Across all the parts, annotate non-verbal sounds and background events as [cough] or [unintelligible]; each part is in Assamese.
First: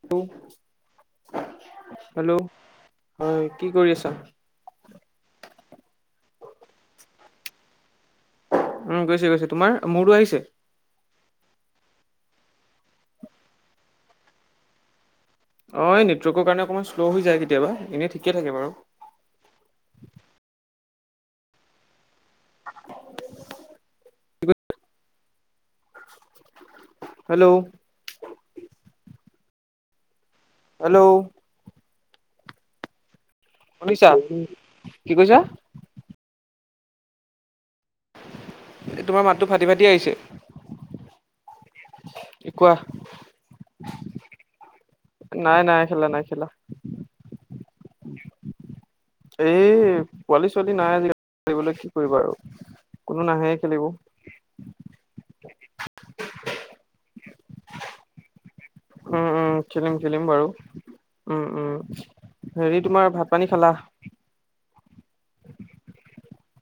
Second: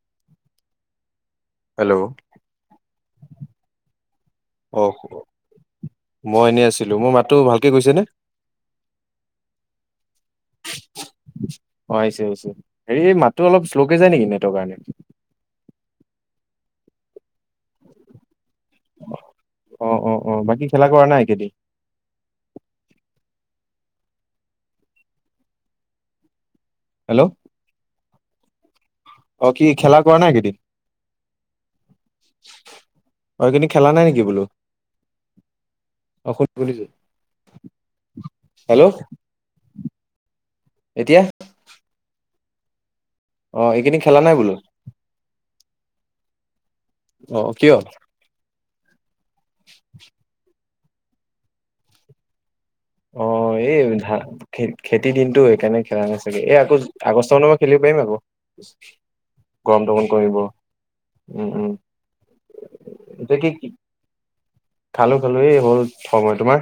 [unintelligible] হেল্ল' হয় কি কৰি আছা? অ মই এনেই আছিলো মোৰ মাততো ভালকে গৈছেনে। উম গৈছে গৈছে তোমাৰ মূৰো আহিছে। অঁ আহিছে আহিছে হেৰি এই মাতটো অলপ শ্ল'কে যায় নেকি নেটৰ কাৰণে। অঁ নেটৱৰ্কৰ কাৰণে অকণমান শ্ল' হৈ যায় কেতিয়াবা এনেই ঠিকে থাকে বাৰু অঁ অঁ অঁ বাকী খেলা কৰা নাই এইকেইদিন। হেল্ল', অঁ কি খেলা কৰা নাই এইকেইদিন হেল্ল', হয়খিনি খেলা নাই শুনিছা নেকি বোলো কি কৈছা অসুবিধা তোমাৰ মাতটো ফাটি ফাটি আহিছে। এতিয়া এ কোৱা অ এইকেইদিন খেলা নাই বোলো? নাই নাই খেলা নাই খেলা অহ কিয়? এই পোৱালি ছোৱালী নাই আজিকালি কৰিবলৈ কি কৰিবা আৰু। কোনো অ নাহে খেলিব এই ধা খে খেতিৰ দিনতটো সেইকাৰণে খেলা না চাগে এই আকৌ আগষ্ট মানত খেলিব পাৰিম আকৌ উম উম গৰমটো খেলিম অকণ খেলিম কমিব বাৰু। উম উম হেৰি তোমাৰ ভাত এতিয়া পানী কি খালা। খালো খালো হ'ল সময় তোমাৰ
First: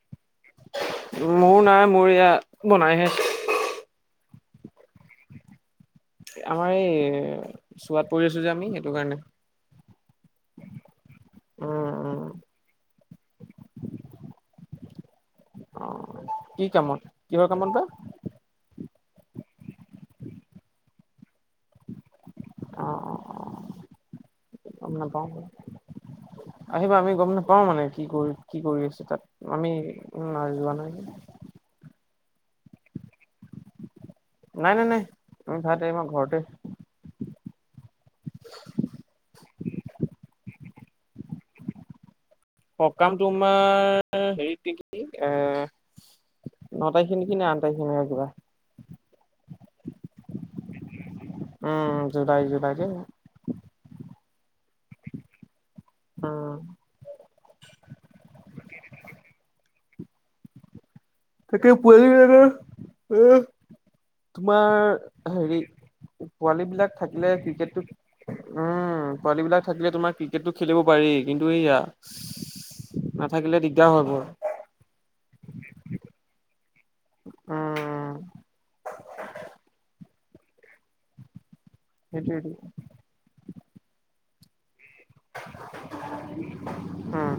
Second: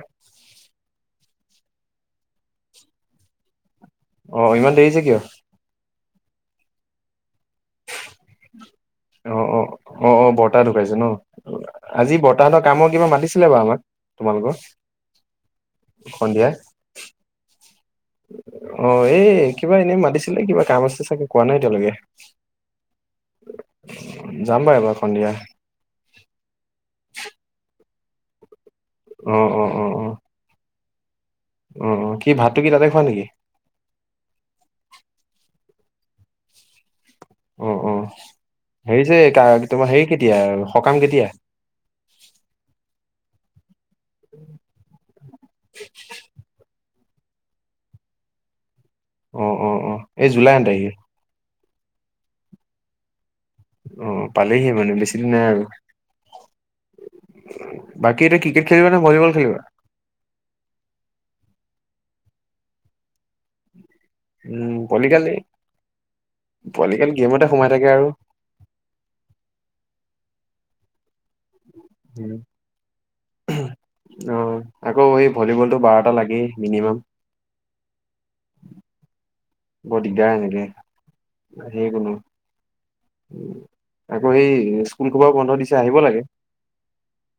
মোৰ নাই মোৰ ইয়া বনাইহে অ ইমান দেৰি যে কিয়? আমাৰ এই চোৱাত পৰি আছো যে আমি সেইটো কাৰণে। তা ঢুকাইছে ন। উম আজি উম বতাহতৰ কামত কিবা মাতিছিলে বাৰু আমাক তোমালোকৰ অ সন্ধিয়া কি কামত কিহৰ কামত বা অ এই কিবা এনেই মাতিছিলে কিবা কাম আছে চাগে কোৱা নাই এতিয়ালৈকে অ অ অ যাম বাৰু গম এইবাৰ নাপাওঁ সন্ধিয়া আহিবা আমি গম নাপাওঁ মানে কি কৰি কি কৰি আছে তাত অ অ আমি অ অ উ যোৱা নাই। অ কি ভাতটো কি তাতে খোৱা নেকি? এ ভাত এই মই ঘৰতে অ অ হেৰি যে কাৰ তোমাৰ হেৰি কেতিয়া সকাম কেতিয়া? সকাম তোমাৰ হেৰিত নেকি এ খিন কি না আনটখিনি এ কিবা অ অ অ এই জুলাই আঠ তাৰিখে উম জুলাই জুলাইতে অ পালেহি মানে বেছি দিন নাই আৰু উম বাকী এতিয়া ক্ৰিকেট খেলিবা নে ভলীবল খেলিবা তেকেই পোৱালি জানে উ তোমাৰ উম পোৱালিকালি হেৰি পোৱালী বিলাক পোৱালিকালি থাকিলে গেমতে সোমাই থাকে আৰু ক্ৰিকেটোত উম পোৱালী বিলাক থাকিলে তোমাৰ ক্ৰিকেটটো খেলিব পাৰি কিন্তু এইয়া নাথাকিলে দিগদাৰ হয় বৰ অ আকৌ এই ভলীবলতটো বাৰটা লাগেই। মিনিমাম। উম বৰ দিগদাৰ এনেকৈ নাহেই কোনো সেইটোৱেটো উ। আকৌ সেই স্কুলসোপা বন্ধ দিছে আহিব লাগে। উম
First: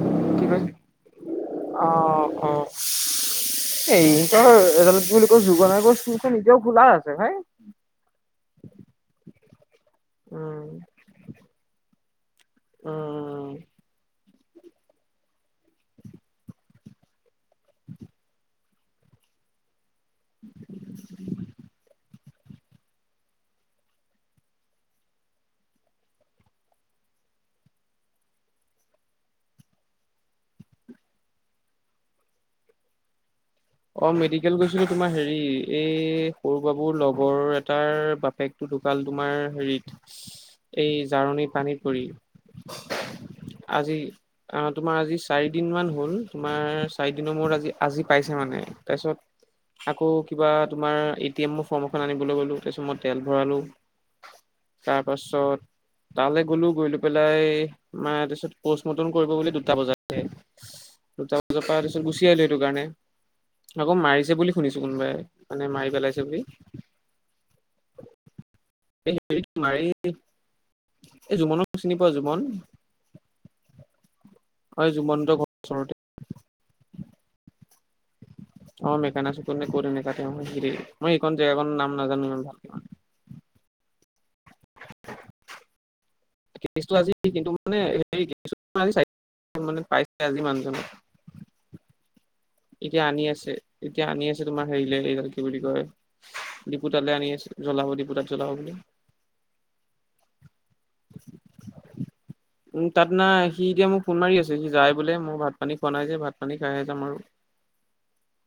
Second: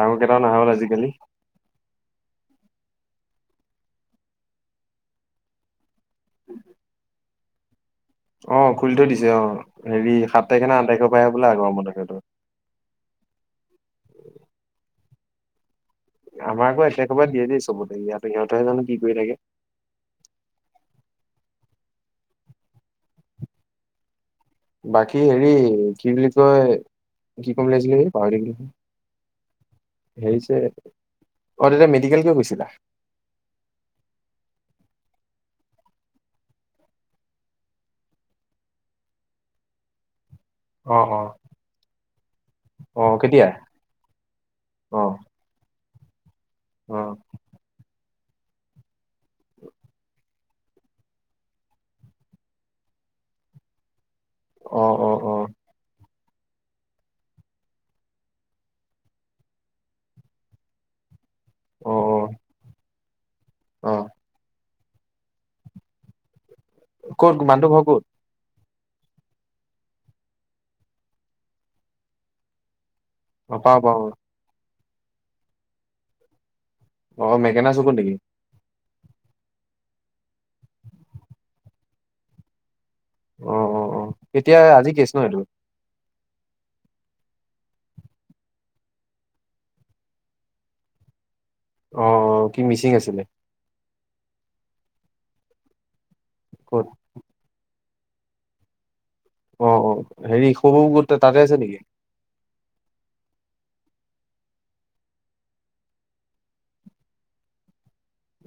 ডাঙৰ কেইটাও কি কয় নহা হল আজিকালি। এই তই এডাল কি বুলি কৈ যুগ নগৰ স্কুলখন এতিয়াও খোলা আছে ভাই। অ খুলি থৈ দিছে অ। হেৰি সাত তাৰিখে উম ন আঠ তাৰিখে সবলা আগৰ মতে বোলে গৰম বন্ধ। উম আমাৰ আকৌ এক তাৰিখৰ পৰাই দিয়ে দেই চবতে, ইয়াতে সিহঁতেহে জানো কি কৰি থাকে! [inaudible] বাকী হেৰি কি বুলি কয় কি কম বুলি ভাবিছিলোঁ হে পাহৰি থাকিলোঁ নহয়। হেৰিছে অ দাদা মেডিকেল কিয় গৈছিলা? অ মেডিকেল গৈছিলো তোমাৰ হেৰি এই সৰু বাবুৰ লগৰ এটাৰ বাপেকটো ঢুকাল তোমাৰ হেৰিত এই অ অ জাৰনী পানীত পৰি। অ কেতিয়া আজি অ তোমাৰ আজি চাৰি দিন মান হ'ল। তোমাৰ অ চাৰিদিনৰ মূৰত আজি আজি পাইছে মানে তাছত আকৌ কিবা তোমাৰ এ টি এমৰ ফৰ্ম এখন আনিবলৈ গলো তাৰপিছত মই তেল ভৰালো। অ অ অ তাৰপাছত তালৈ গ'লো গৈলো পেলাই মই তাৰ পিছত পষ্ট মৰ্টম কৰিব বুলি দুটা বজাতে দুটা বজা পাৰ অ অ পিছত গুচি আহিলো এইটো কাৰণে। অ আকৌ মাৰিছে বুলি শুনিছো কোনোবাই মানে মাৰি পেলাইছে বুলি। ক'ত মানটো ঘৰ কত? এই মাৰি এই জুমনক চিনি পোৱা জুমন অহ, পাওঁ পাওঁ। হয়, জুমন্তৰ ঘৰৰ ওচৰতে। অ, মেকেনা চুকত নেকি? অ মেকেনা চুকত কত এনেকাতে অ, হেৰি। মই এইকন জেগাকণ নাম নাজানো ইমান ভালকৰি। অ অ অ। এতিয়া, আজি কেছ ন এইটো। কেছটো আজি, কিন্তু মানে হে মানে হেৰি কেছটো চাৰি মানে পাইছে আজি মানুহজনক। অ অ। এতিয়া আনি আছে, এতিয়া আনি আছে তোমাৰ হেৰিলে এই কি বুলি কয় ক'ত দিপুতালৈ আনি আছে। জ্বলাব, ডিপুতাত জ্বলাব বুলি। অ অ। হেৰি, শহু ঘৰটো তাতে আছে নেকি? উম তাত নাই। সি এতিয়া মোক ফোন মাৰি আছে, সি যায় বোলে। মই ভাত পানী খোৱা নাই যে ভাত পানী খাইহে যাম আৰু।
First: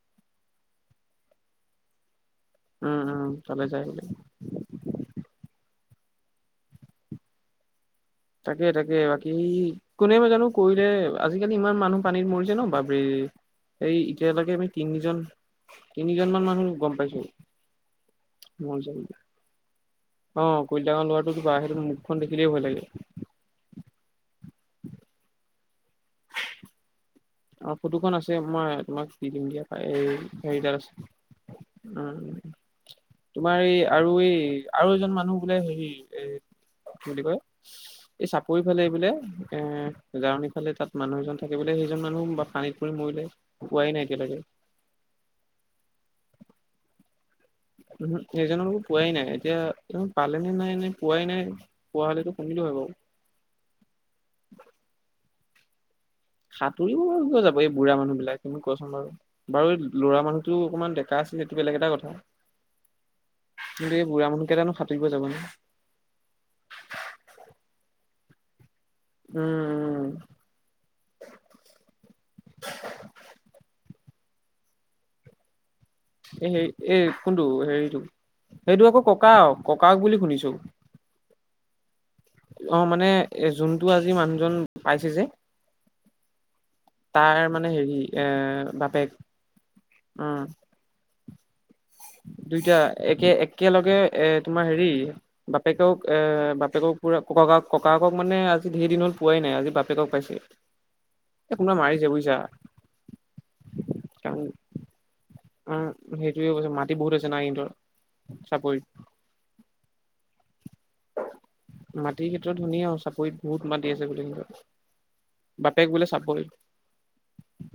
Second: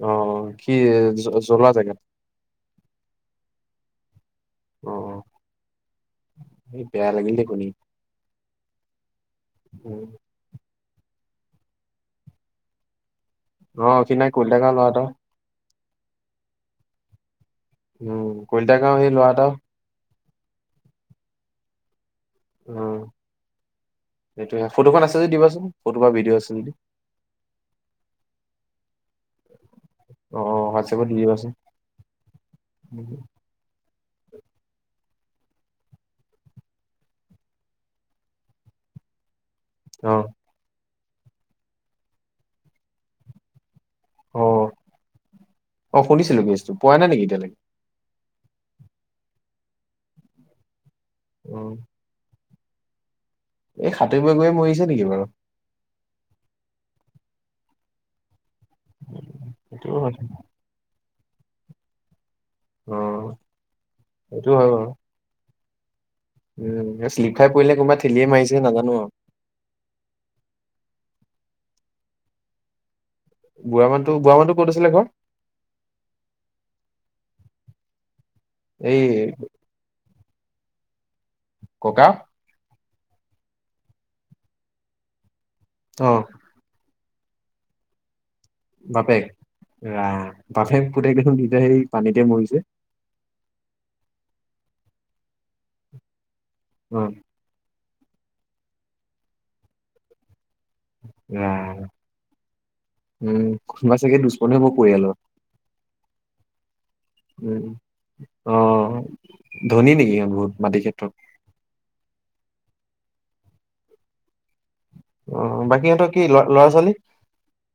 অ অ। কি, জ্বলোৱা জেগাত। উম উম, তালৈ যাই আহিব লাগিব। অ অ। বেয়া লাগিল দেই শুনি। তাকে তাকে। বাকী, উম, কোনেনো জানো কৰিলে আজিকালি ইমান মানুহ পানীত মৰিছে ন? বাপৰে। অ এই সি নাই কলিতা এতিয়ালৈকে আমি গাঁৱৰ ল'ৰা এটা তিনিজন তিনিজন মান মানুহ গম পাইছোঁ। উম। কলিতা গাৱঁৰ সেই লৰা এটাও অ, কলিতা গাৱঁৰ লৰাটো কিবা সেইটো মুখখন দেখিলেই ভয় লাগে। সেইটোৱে। ফটোখন আছে যদি দিবাচোন, ফটো বা ভিডিঅ' আছে যদি। অ ফটোখন আছে, মই তোমাক দি দিম দিয়া। এ এই, অ অ হেৰি তাৰ আছে। হোৱাটছএপত দি দিবাচোন উম। তোমাৰ এই আৰু এই, আৰু এজন মানুহ বোলে হেৰি, এ কি বুলি কয়, এই চাপৰি ফালে এই বোলে এ, অ জাৰণি ফালে তাত মানুহ এজন থাকে বোলে। সেইজন মানুহ বা পানীত পৰি মৰিলে। পোৱাই নাই এতিয়ালৈকে অ। অ শুনিছিলো কেচটো, পোৱা নাই নেকি এতিয়ালৈকে? উহু, সেইজনৰো পোৱাই নাই। এতিয়া পালে নে নাই নে পোৱাই নাই, অ পোৱা হলেতো ধনিটো হয় বাৰু। এই সাঁতুৰিব গৈয়ে মৰিছে নেকি বাৰু। সাঁতুৰিব বাৰু কিয় যাব এই বুঢ়া মানুহবিলাক তুমি কোৱাচোন বাৰু, বাৰু এই সেইটোও হয় ল'ৰামানুহটো অকমান দে- ডেকা আছিলে সেইটো বেলেগ এটা কথা, অ কিন্তু এই বুঢ়া সেইটো হয় মানুহকেইটানো বাৰু সাঁতুৰিব যাব নে। উম, এই শ্লিপ খাই পৰিলে নে কোনোবাই ঠেলিয়ে মাৰিছে নাজা উম, উম, উম। তোৰ বুঢ়া মানুহটোৰ ক'ত আছিলে ঘৰ [inaudible] এ হেৰি এই কোনটো হেৰিটো সেইটো এই আকৌ ককা ককাক বুলি শুনিছোঁ [unintelligible] ককা? অ মানে, এ যোনটো আজি মানুহজন পাইছে যে আহ। তাৰ মানে হেৰি, এ বাপেক। ৰাম উম। বাপেক পুতেক দেখোন দুইটা সেই পানীতে মৰিছে দুইটা। একে একেলগে, এ তোমাৰ হেৰি বাপেকেও এ বাপেকক অ পুৰা, ককা- ককাকক মানে আজি ধেৰ দিন হল পোৱাই নাই। আজি বাপেকক পাইছে। এ ৰাম কোনোবা মাৰিছে বুজিছা। উম, কোনোবা চাগে কাৰণ দুস্মনে হ'ব পৰিয়ালৰ। উম, সেইটোয়ে কৈছে মাটি বহুত আছে না উম। সিহঁতৰ অ, চাপৰিত ধনী নেকি সিহঁত বহুত? মাটি ক্ষেত্ৰত। [unintelligible] টো ধুনীয়া আৰু চাপৰিত বহুত মাতি আছে বুলি [unintelligible] অ বাকী বাপেক বোলে সিহঁতৰ কি ল চাকৰিত, ল'ৰা ছোৱালী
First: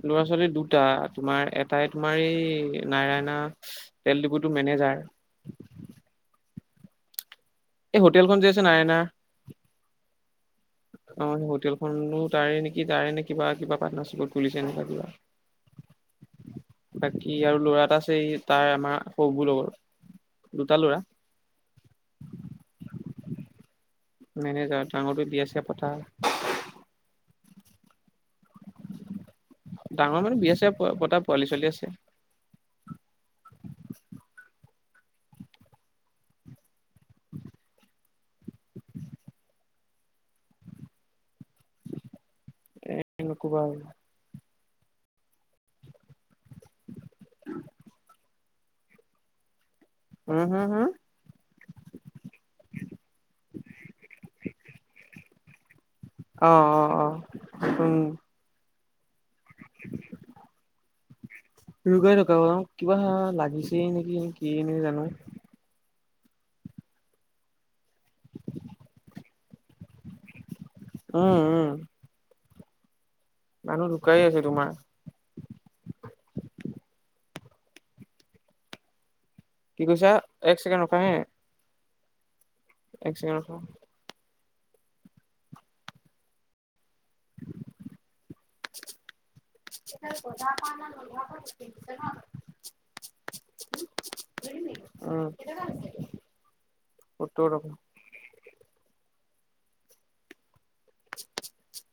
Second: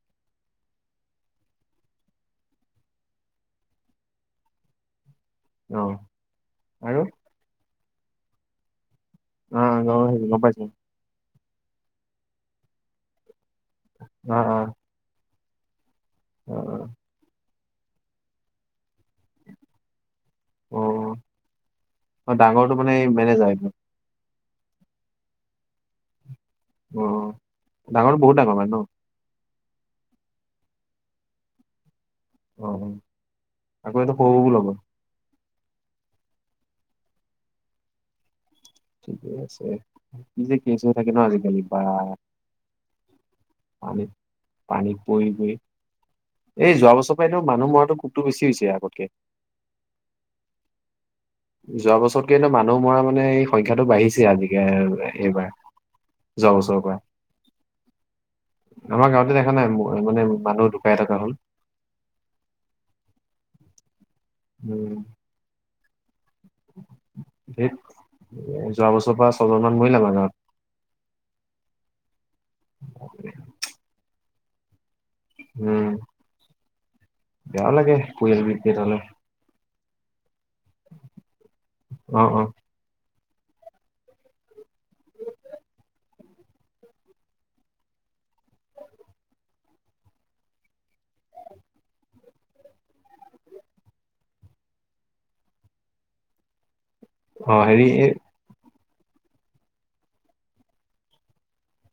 ল'ৰা-ছোৱালী দুটা তোমাৰ এ এটাই তোমাৰ এই নাৰায়না তেল ডিপুটোৰ মেনেজাৰ। অ', আৰু? এই হোটেলখন যে আছে নৰনাৰায়ণ [inaudible] অ-অ গম পাইছোঁ গম পাইছোঁ। অ, সেই হোটেলখনো তাৰে নেকি তাৰে নে কিবা কিবা পাৰ্টনাৰশ্বিপ খুলিছে সেনেকা কিবা অহ [unintelligible] ই আৰু ল'ৰা এটা আছে তাৰ আমাৰ সৌ বৌৰ লগত অ-অ ডাঙৰটো মানে মেনেজাৰ মেনেজাৰ ডাঙৰটো বিয়া-চিয়া পতা অ ডাঙৰ বহুত ডাঙৰ মানে ন? ডাঙৰ মানে বিয়া-চিয়া পতা পোৱালি-ছোৱালী আছে। অ আকৌ এইটো সৰুবোৰ লগৰ ঠিকেই আছে কি যে কেচ হৈ থাকে ন আজি কালি বা নকবা আৰু পানী-পানীত পৰি মৰিল এই যোৱা বছৰ পৰাটো মানুহ মৰাটো কোপটো বেছি হৈছে আগতকে হুম-হুম-হুম যোৱা বছৰতকে এনেও মানুহ মৰা মানে এই সংখ্যাটো বাঢ়িছে আজিকালি এইবাৰ যোৱা বছৰৰ পৰা। অ-অ-অ, উম। আমাৰ গাঁৱতে দেখা নাই মানে মানুহ ঢুকাই থকা হল। ধুকাই থকা হ'ল অঁ কিবা লাগিছে নেকি কিয়ে নে জানো ধেইত যোৱা বছৰৰ পৰা ছজনমান মৰিলে আমাৰ গাঁৱত উম-উম [unintelligible] মানুহ ঢুকাই আছে তোমাৰ উম বেয়া লাগে পৰিয়াল বিধ কেইটালে কি কৈছা এক ছেকেণ্ড ৰখা হে অ-অ এক চেকেণ্ড ৰখা [inaudible] [inaudible] আহ [unintelligible] অ হেৰি এ [inaudible]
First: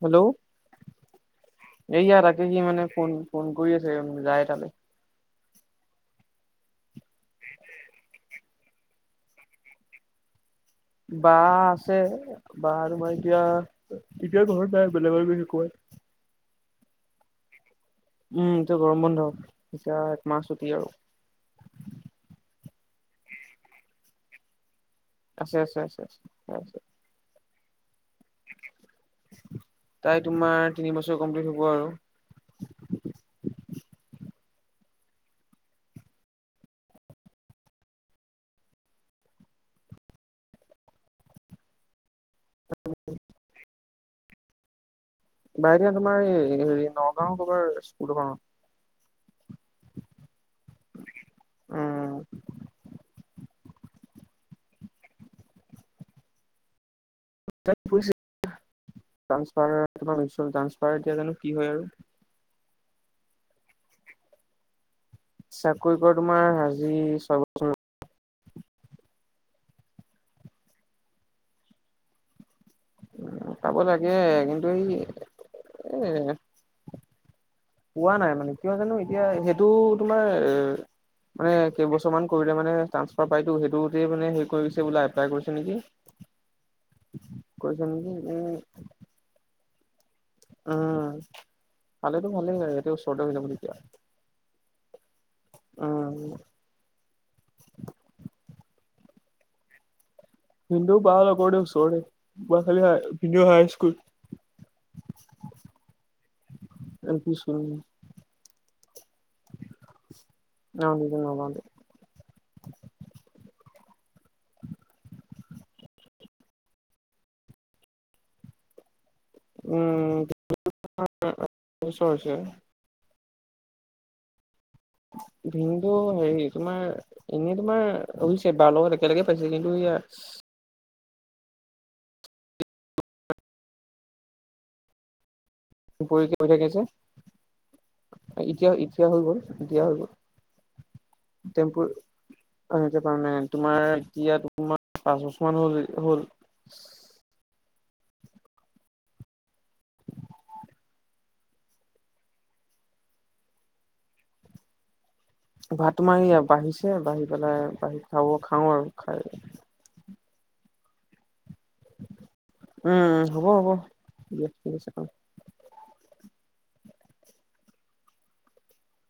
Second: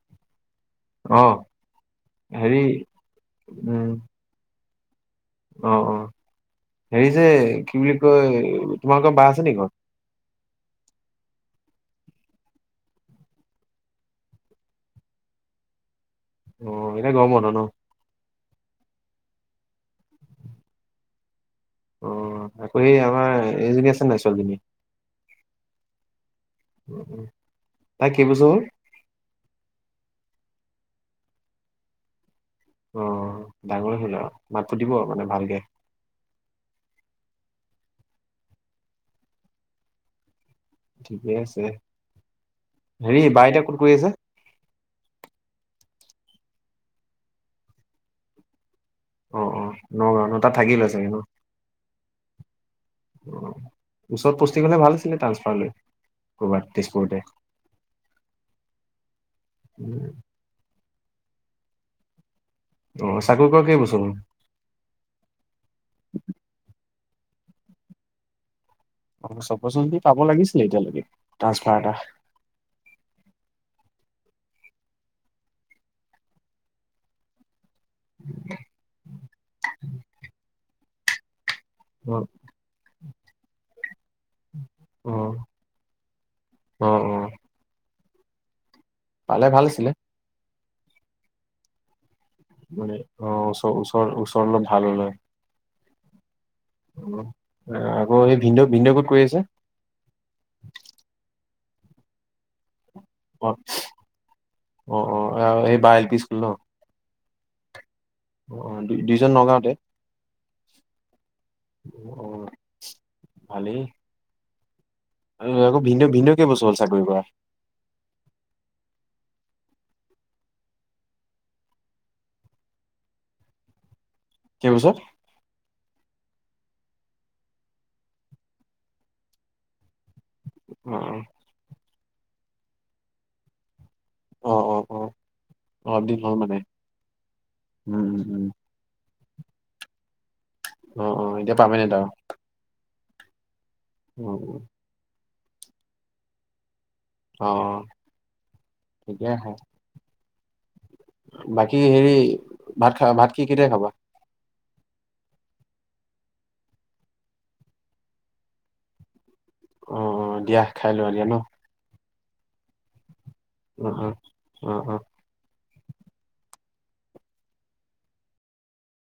হেল্ল' অ এইয়াৰ তে হেৰি কি মানে ফোন ফোন কৰি উম আছে যায় তালে। অ অ হেৰি যে কি বুলি কয় তোমাৰোকৰ বা আছে নেকি ঘৰত। বা আছে বা আৰু মই এতিয়া এতিয়া ঘৰত নাই বেলেগৰ গৈছে কবাত [unintelligible] অ এতিয়া গৰম বন্ধ ন। উম তু গৰম বন্ধ। এতিয়া একমাহ চুটি আৰু। অ আকৌ সেই আমাৰ এইজনী আছে নাই ছোৱালীজনী। আছে আছে আছে আছে উম! উম! তাই কেই বছৰ হল। তাই তোমাৰ তিনি বছৰ কমপ্লিট হ'ব আৰু। অ ডাঙৰে হ'ল আৰু মাত ফুতিব মানে ভালকে। ঠিকে আছে হেৰি বাই এতিয়া কত কৰি আছে। বাইদেউ তোমাৰ এই হেৰি নগাঁও কবাৰ স্কুল এখনত। অ অ নগাঁও ন তাত থাকি লয় চাগে ন। উম, অ ওচৰত পুষ্টিঙ হলে ভাল আছিলে ট্ৰান্সফাৰ লৈ কৰ'বাত। তেজপুৰতে [inaudible] ফাৰ এতিয়া জানো কি হয় আৰু? অ চাকৰি কৰা কেই বছৰ হল চাৰি বছৰ। অ চব পাচলি পাব লাগিছিলে এতিয়ালৈকে ট্ৰাসফাৰ এটা উ চাব লাগে কিন্তু এই এ পোৱা নাই মানে কিয় জানো এতিয়া সেইটো তোমাৰ এ মানে কেইবছৰ অ মান কৰিলে মানে ট্ৰান্সফাৰ পাইতো সেইটোতেই মানে হেৰি কৰি বোলা অ এপ্লাই কৰিছে নেকি অ অ কৈছ নেকি উ পালে ভাল আছিলে। আহ মানে অ ওচ ওচৰ ওচৰ অলপভাল হলে হয়। উম আকৌ এই ভিনদেউ ভিনদেউ ক'ত কৰি আছে। ভিনদেউ বা লগতে ওচৰৰে খালি হয়। অ অ অ এই বাই এল পি স্কুল ন। উম অ দুইজন নগাওতে। ভালেই। আকৌ ভিনদেউ ভিনদেউ কেই বছৰ হল চাকৰি কৰা। উমছ হৈছে [unintelligible] কেইবছৰ ভিনদেউ। হেৰি তোমাৰ এনেই তোমাৰ অভিষেক তাৰ লগত একে লগে পাইছিল উম অ অ অ অ অলপ দিন হ'ল পৰীক্ষা হৈ মানে থাকে যে উম উম উম এতিয়া এতিয়া হৈ গল এতিয়া হৈ গল। অ অ এতিয়া পামেন্ট আৰু। প নাই তোমাৰ উম এতিয়া উম তোমাৰ পাঁচ বছৰমান হ'ল হ'ল। অ ঠিকে আছে বাকী হেৰি ভাত খালা ভাত কি কেতিয়া খাবা ভাত তোমাৰ ইয়া বাঢ়িছে বাঢ়ি পেলাই বাঢ়ি খাব খাওঁ আৰু খাই অ অ দিয়া খাই লৈ এতিয়া ন উম হ'ব হ'ব অ অ ঠিক আছে অ